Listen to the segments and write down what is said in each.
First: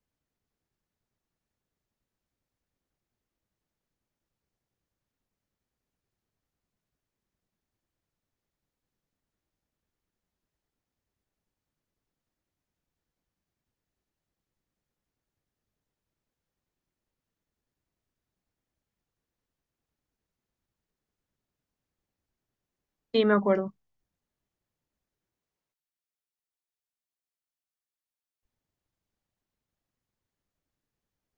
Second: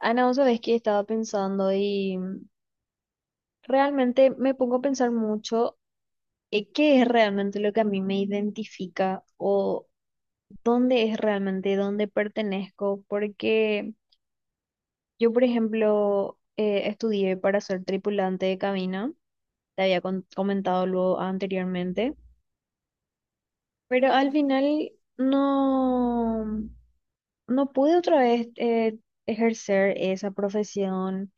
Ana, vos sabés que estaba pensando y realmente me pongo a pensar mucho qué es realmente lo que a mí me identifica o dónde es realmente dónde pertenezco, porque yo, por ejemplo, estudié para ser tripulante de cabina, te había comentado luego anteriormente, Sí, me acuerdo. pero al final no, no pude otra vez ejercer esa profesión.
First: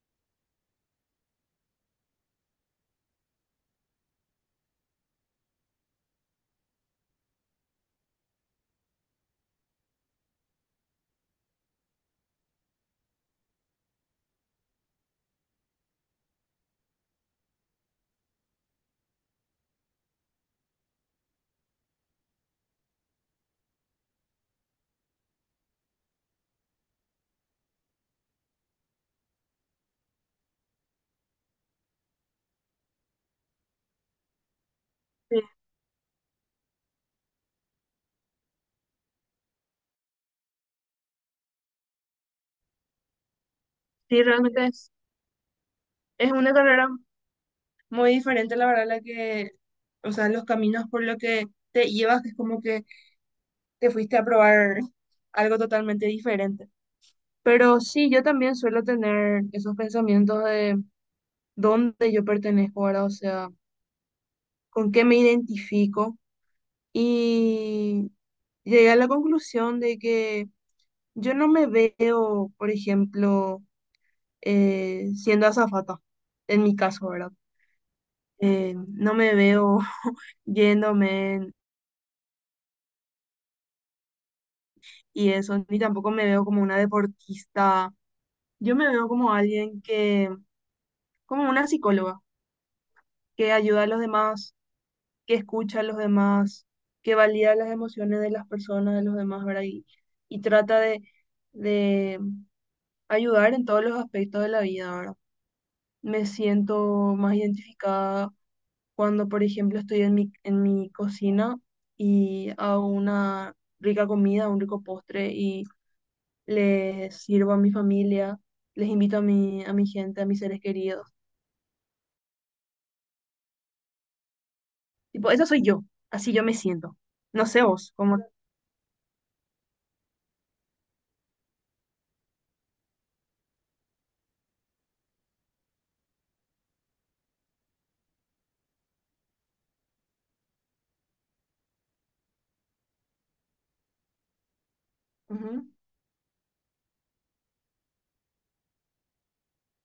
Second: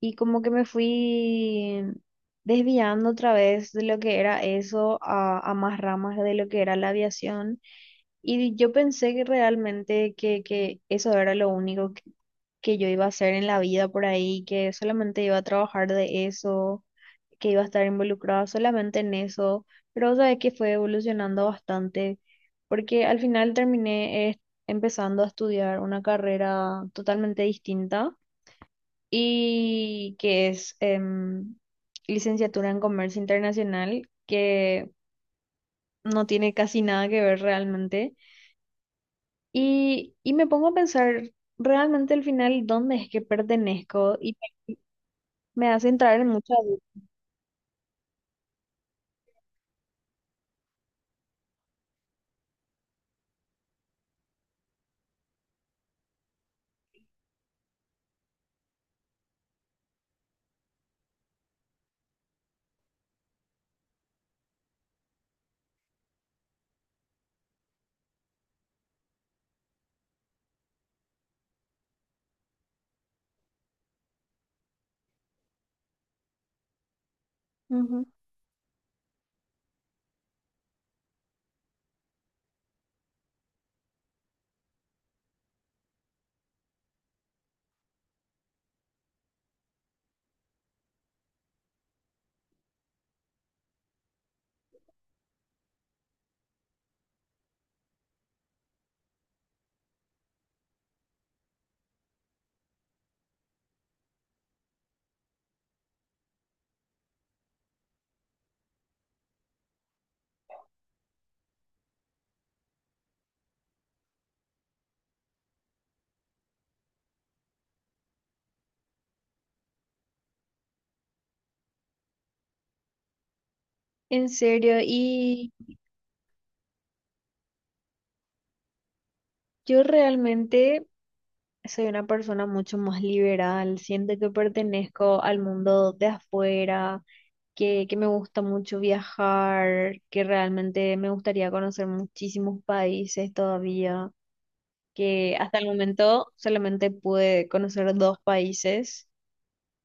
Y como que me fui desviando otra vez de lo que era eso a más ramas de lo que era la aviación. Y yo pensé que realmente que eso era lo único que yo iba a hacer en la vida por ahí, que solamente iba a trabajar de eso, que iba a estar involucrada solamente en eso. Pero sabes que fue evolucionando bastante, porque al final terminé empezando a estudiar una carrera totalmente distinta y que es licenciatura en Comercio Internacional, que Sí, no tiene casi nada que ver realmente. Y me pongo a pensar realmente al final dónde es que pertenezco sí, y realmente es, me hace entrar en es una mucha duda. carrera muy diferente, la verdad, la que, o sea, los caminos por los que te llevas, es como que te fuiste a probar algo totalmente diferente. Pero sí, yo también suelo tener esos pensamientos de dónde yo pertenezco ahora, o sea, con qué me identifico. Y llegué a la conclusión de que yo no me veo, por ejemplo, siendo azafata, en mi caso, ¿verdad? Ujú. No me veo yéndome y eso, ni tampoco me veo como una deportista. Yo me veo como alguien que, como una psicóloga, que ayuda a los demás, que escucha a los demás, que valida las emociones de las personas, de los demás, ¿verdad? Y trata de, de ayudar en todos los aspectos de la vida, ¿verdad? Me siento más identificada cuando, por ejemplo, estoy en mi cocina y hago una rica comida, un rico postre y les sirvo a mi familia, les invito a mi gente, a mis seres queridos. En serio, Tipo, eso y soy yo, así yo me siento. No sé vos, cómo... yo realmente... soy una persona mucho más liberal, siento que pertenezco al mundo de afuera, que me gusta mucho viajar, que realmente me gustaría conocer muchísimos países todavía, que hasta el Ujú. momento solamente pude conocer dos países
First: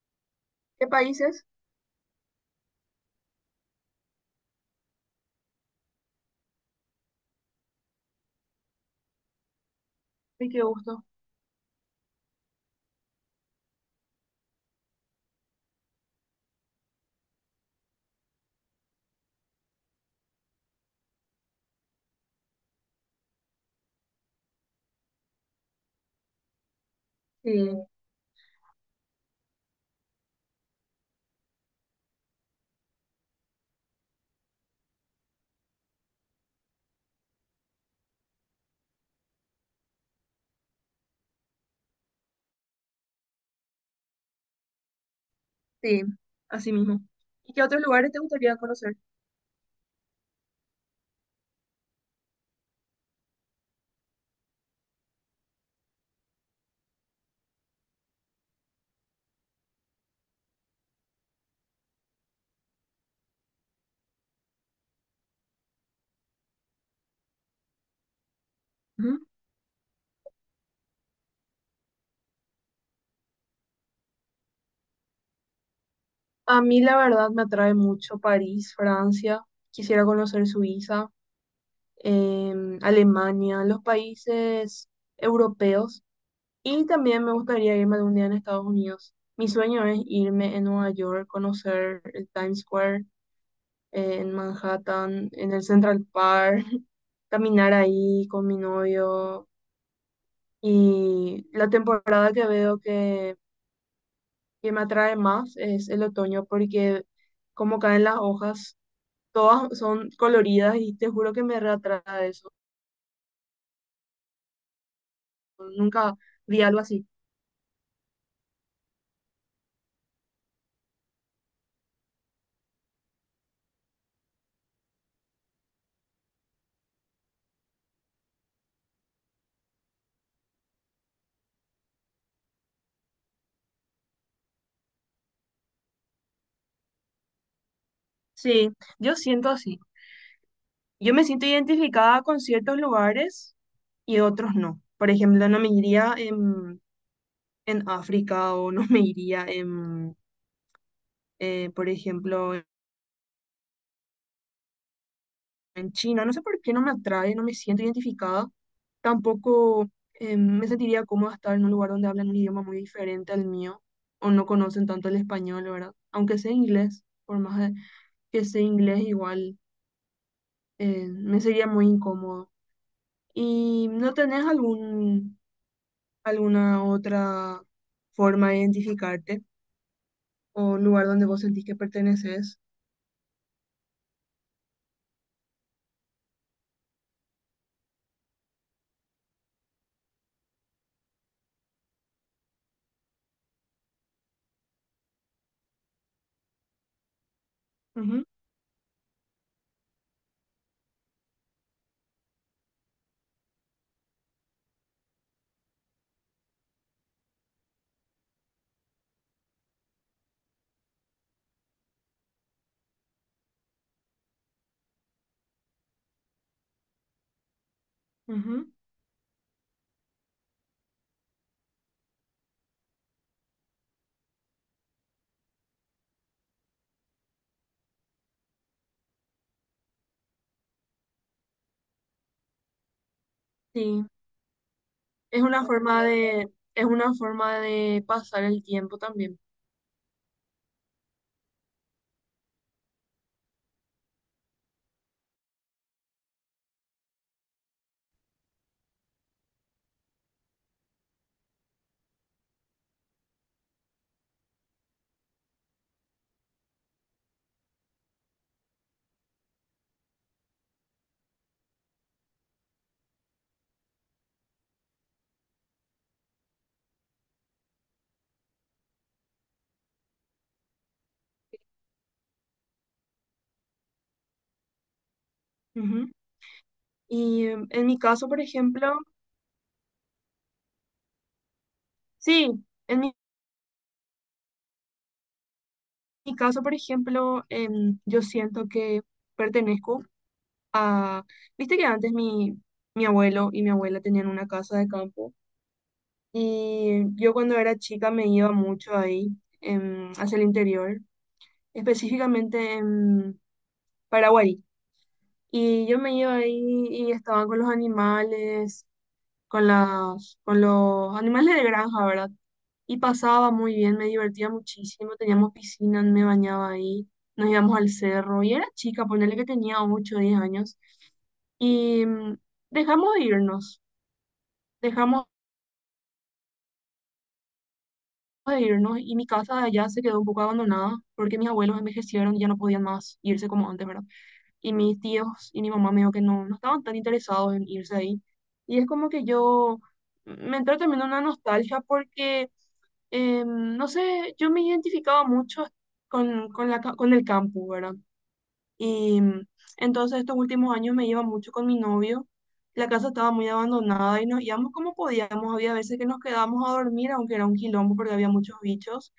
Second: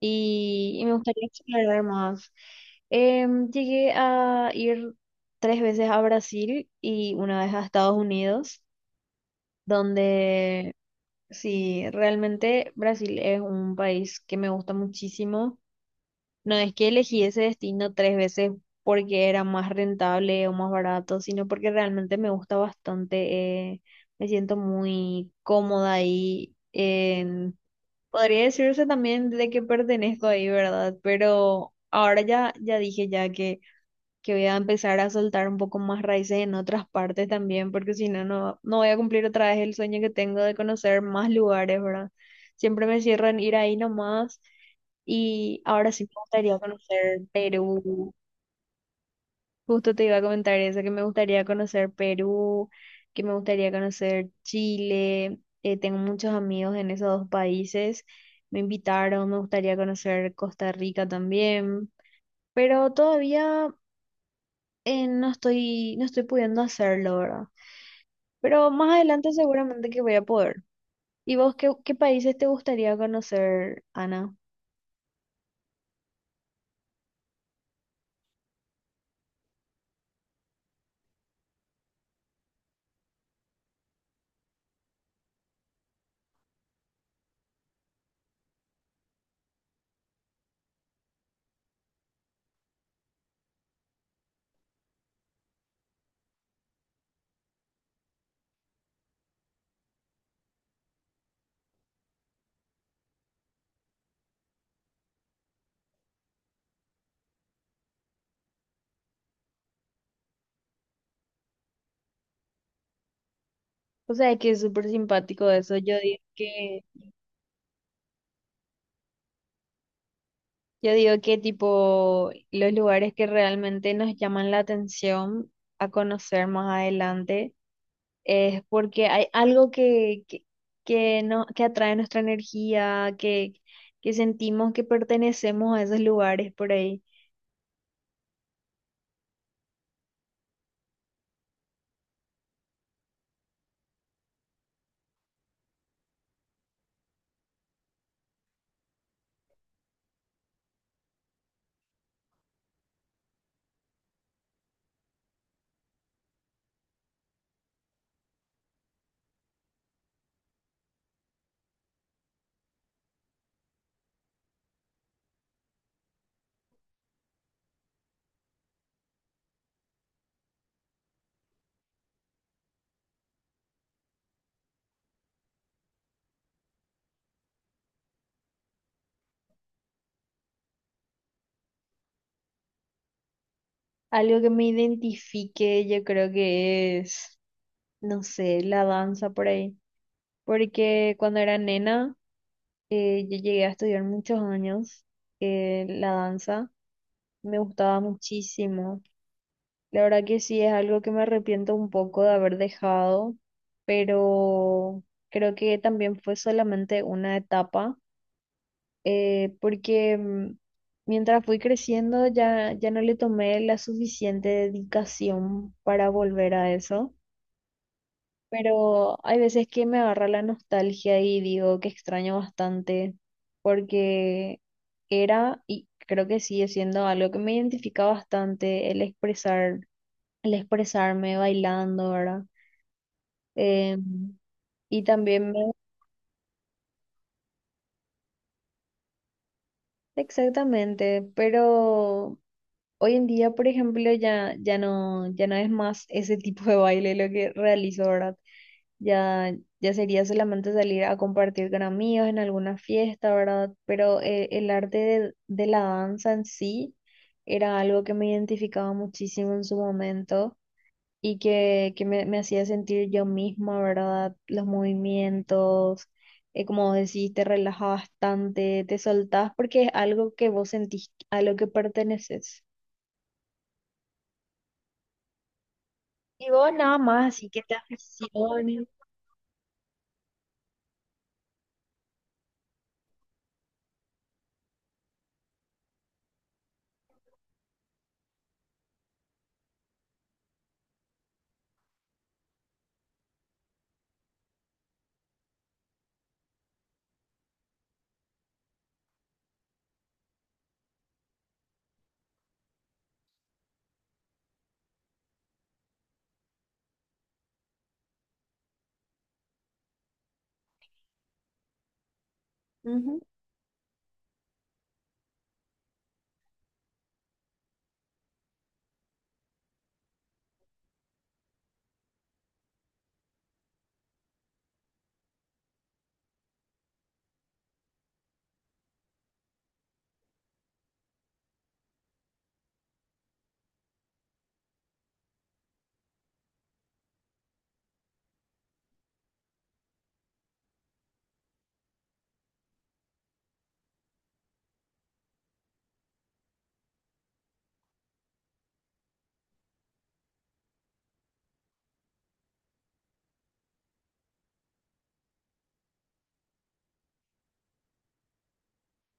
y ¿Qué me gustaría países? explorar más. Llegué a ir tres veces a Brasil y una vez a Estados Unidos, Ay, qué donde gusto. sí, realmente Brasil es un país que me gusta muchísimo. No es que elegí ese destino tres veces porque era más rentable o más barato, sino porque realmente me gusta bastante. Me siento muy cómoda ahí. Sí, Podría decirse también de que pertenezco ahí, ¿verdad? Pero ahora ya dije ya que voy a empezar a soltar un poco más raíces en otras partes también, porque si no, no, no voy a cumplir otra vez el sueño que tengo de conocer más lugares, ¿verdad? Siempre me cierro en ir ahí nomás y ahora sí, sí me gustaría así mismo. conocer ¿Y qué otros lugares Perú. te gustaría conocer? Justo te iba a comentar eso, que me gustaría conocer Perú, que me gustaría conocer Chile. Tengo muchos amigos en esos dos países. Me invitaron, me gustaría conocer Costa Rica también, pero todavía no no estoy pudiendo hacerlo, ¿verdad? Pero más Ujú. adelante seguramente que voy a poder. ¿Y vos qué países te gustaría conocer, Ana? A mí la verdad me atrae mucho París, Francia. Quisiera conocer Suiza, Alemania, los países europeos. Y también me gustaría irme algún día en Estados Unidos. Mi sueño es irme en Nueva York, conocer el Times Square, en Manhattan, en el Central Park, caminar ahí con mi novio. Y la temporada que veo que me atrae más es el otoño, porque como caen las hojas, todas son coloridas y te juro que me reatrae eso. O sea, que es súper simpático eso. Yo Nunca digo vi algo así. yo digo que tipo los lugares que realmente nos llaman la atención a conocer más adelante es porque hay algo que, no, que atrae nuestra energía, que sentimos que pertenecemos a esos lugares por ahí. Sí, yo siento así. Yo me siento identificada con ciertos lugares y otros no. Por ejemplo, no me iría en África o no me iría por ejemplo, en China. No sé por qué no me atrae, no me siento identificada. Tampoco me sentiría cómoda estar en un lugar donde hablan un idioma muy diferente al mío o no conocen tanto el español, ¿verdad? Aunque sea inglés, que sea inglés, igual me sería muy incómodo. ¿Y no tenés algún alguna otra forma de identificarte o un lugar donde vos sentís que perteneces? Algo que me identifique, yo creo que es, no sé, la danza por ahí. Porque cuando era nena, yo llegué a estudiar muchos años la danza. Me gustaba Ujú, muchísimo. La verdad que sí, es algo que me arrepiento un poco de haber dejado, pero creo que también fue solamente una etapa, porque mientras fui creciendo, ya no le tomé la suficiente dedicación para volver a eso. ujú. Pero hay veces que me agarra la nostalgia y digo que extraño bastante porque era y creo que sigue siendo algo que me identifica bastante el expresar, el expresarme bailando, ¿verdad? Sí, Em, y es también una me... forma de, es una forma de pasar el tiempo también. Exactamente, pero hoy en día, por ejemplo, ya no es más ese tipo de baile lo que realizo, ¿verdad? Ya, ya sería solamente salir a compartir con amigos en alguna fiesta, ¿verdad? Pero el arte de la danza en sí era algo que me identificaba muchísimo en su momento y me hacía sentir yo misma, ¿verdad? Los movimientos, como decís, te relajas bastante, te soltás porque es algo que vos sentís, a lo que perteneces. Ujú. Y vos nada más, Y así que te en mi caso, por aficiones. ejemplo, sí, en mi caso, por ejemplo, yo siento que pertenezco a, viste que antes mi abuelo y mi abuela tenían una casa de campo y yo cuando era chica me iba mucho ahí, hacia el interior específicamente en Paraguay. Y yo me iba ahí y estaba con los animales, con los animales de granja, ¿verdad? Y Ujú. pasaba muy bien, me divertía muchísimo, teníamos piscina, me bañaba ahí, nos íbamos al cerro y era chica, ponerle que tenía 8 o 10 años. Y dejamos de irnos, dejamos de irnos y mi casa de allá se quedó un poco abandonada porque mis abuelos envejecieron y ya no podían más irse como antes, ¿verdad? Y mis tíos y mi mamá me dijo que no, no estaban tan interesados en irse ahí. Y es como que yo me entró también una nostalgia porque, no sé, yo me identificaba mucho con con el campus, ¿verdad? Y entonces estos últimos años me iba mucho con mi novio. La casa estaba muy abandonada y nos íbamos como podíamos. Había veces que nos quedábamos a dormir, aunque era un quilombo porque había muchos bichos.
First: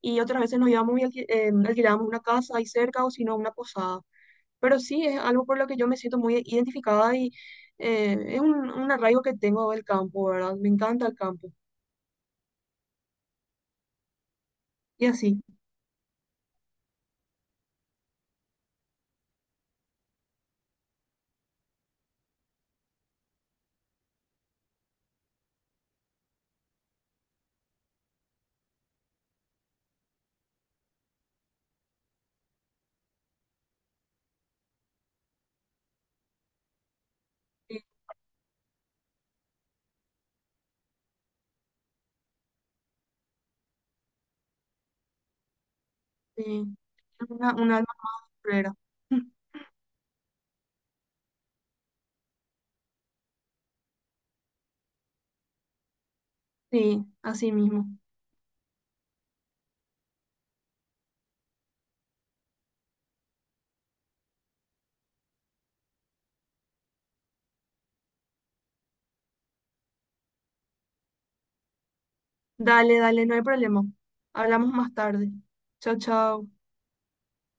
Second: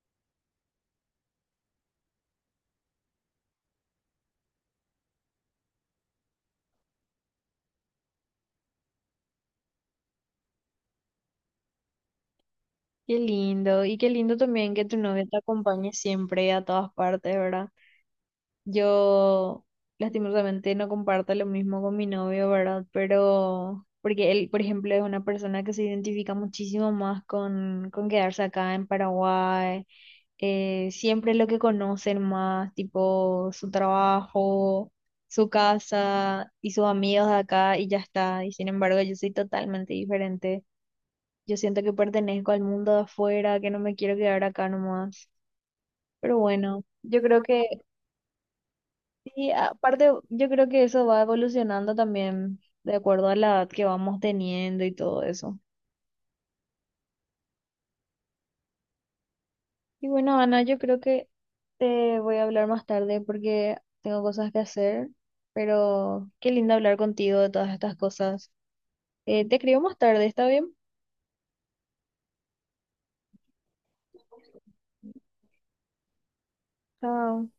Y otras veces nos íbamos y alquilábamos una casa ahí cerca o si no una posada. Pero sí, es algo por lo que yo me siento muy identificada y es un arraigo que tengo del campo, ¿verdad? Me encanta el campo. Qué lindo. Y qué lindo también que tu Y novia te así, acompañe siempre a todas partes, ¿verdad? Yo lastimosamente no comparto lo mismo con mi novio, ¿verdad? Pero porque él, por ejemplo, es una persona que se identifica muchísimo más con quedarse acá en Paraguay. Eh, siempre lo que conocen más, tipo su trabajo, su casa y sus amigos de acá sí, y ya está. Y sin embargo, yo soy totalmente diferente. Yo siento que pertenezco al mundo de afuera, que no me quiero quedar acá nomás. Pero sí, bueno, yo es creo una, que un alma más guerrera. y aparte, yo creo que eso va evolucionando también de acuerdo a la edad que vamos teniendo y todo eso. Sí, así mismo. Y bueno, Ana, yo creo que te voy a hablar más tarde porque tengo cosas que hacer, pero qué lindo hablar contigo de todas estas cosas. Te escribo más tarde, ¿está bien? Dale, dale, no hay problema. Hablamos más tarde. Chao, chao. Chao.